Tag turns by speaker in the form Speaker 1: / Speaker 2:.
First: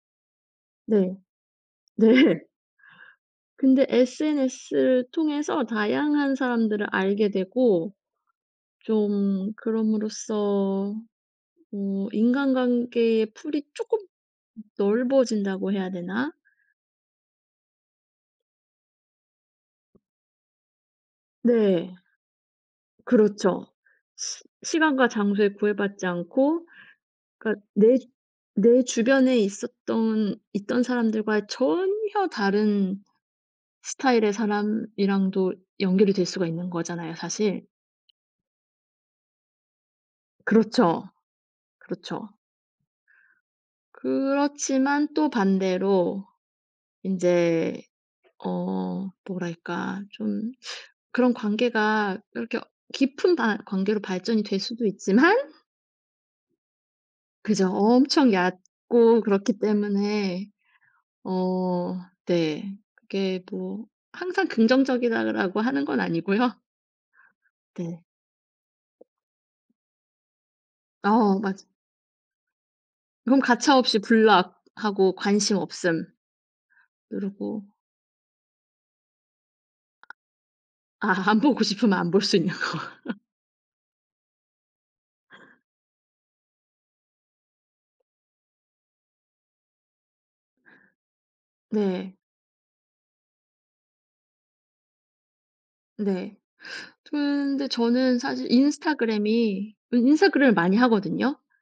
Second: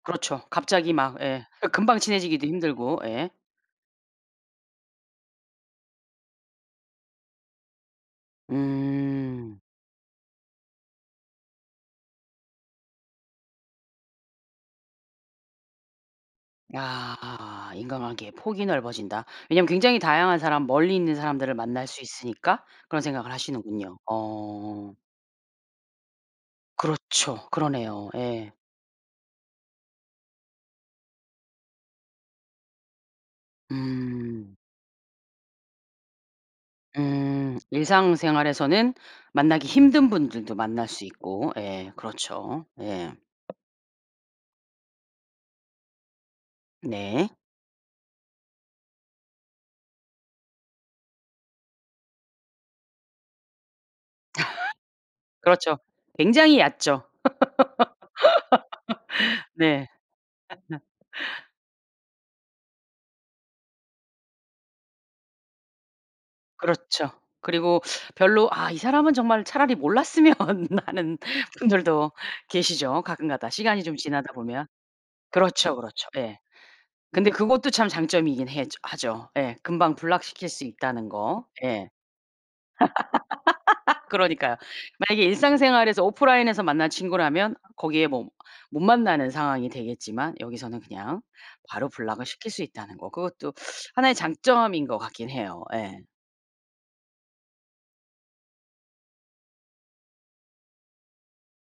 Speaker 1: 그렇죠. 갑자기
Speaker 2: 네.
Speaker 1: 막 예. 어 금방
Speaker 2: 네.
Speaker 1: 친해지기도 힘들고 예.
Speaker 2: 근데 SNS를 통해서 다양한 사람들을 알게 되고 좀
Speaker 1: 음.
Speaker 2: 그럼으로써 뭐 인간관계의 풀이 쪼끔 넓어진다고 해야 되나?
Speaker 1: 아 인간관계의 폭이 넓어진다. 왜냐하면 굉장히 다양한 사람, 멀리 있는 사람들을 만날
Speaker 2: 네.
Speaker 1: 수 있으니까 그런 생각을
Speaker 2: 그렇죠.
Speaker 1: 하시는군요.
Speaker 2: 시
Speaker 1: 어.
Speaker 2: 시간과 장소에 구애받지 않고
Speaker 1: 그렇죠.
Speaker 2: 그러니까 내 주
Speaker 1: 그러네요. 예.
Speaker 2: 내 주변에 있었던 있던 사람들과 전혀 다른 스타일의
Speaker 1: 음.
Speaker 2: 사람이랑도 연결이 될 수가 있는 거잖아요
Speaker 1: 음.
Speaker 2: 사실.
Speaker 1: 일상생활에서는 만나기 힘든 분들도 만날 수
Speaker 2: 그렇죠.
Speaker 1: 있고 예
Speaker 2: 그렇죠.
Speaker 1: 그렇죠. 예.
Speaker 2: 그렇지만 또 반대로
Speaker 1: 네.
Speaker 2: 인제 어 뭐랄까 좀 그런 관계가 그렇게 어 깊은 바 관계로 발전이 될 수도 있지만
Speaker 1: 그렇죠. 굉장히 얕죠.
Speaker 2: 그죠. 엄청 얕고 그렇기
Speaker 1: 네.
Speaker 2: 때문에 어 네. 그게 뭐 '항상 긍정적이다.'라고 하는 건 아니고요.
Speaker 1: 그렇죠. 그리고
Speaker 2: 네.
Speaker 1: 별로 '아 이 사람은 정말 차라리 몰랐으면.' 하는
Speaker 2: 어 맞아
Speaker 1: 분들도 계시죠
Speaker 2: 그럼
Speaker 1: 가끔가다. 시간이 좀
Speaker 2: 가차없이
Speaker 1: 지나다 보면.
Speaker 2: block하고 관심
Speaker 1: 그렇죠,
Speaker 2: 없음
Speaker 1: 그렇죠. 예. 근데
Speaker 2: 누르고.
Speaker 1: 그것도 참 장점이긴 해죠 하죠. 예. 금방 block시킬 수 있다는
Speaker 2: 아 안
Speaker 1: 거.
Speaker 2: 보고
Speaker 1: 예.
Speaker 2: 싶으면 안 볼 수 있는 거.
Speaker 1: 그러니까요. 만약에 일상생활에서 오프라인에서 만난 친구라면 거기에 뭐 못 만나는 상황이 되겠지만 여기서는 그냥 바로
Speaker 2: 네.
Speaker 1: block을 시킬 수 있다는 거. 그것도 하나의 장점인 것 같긴 해요. 예.
Speaker 2: 네. 저는 근데 저는 사실 인스타그램이 이 인스타그램을 많이 하거든요.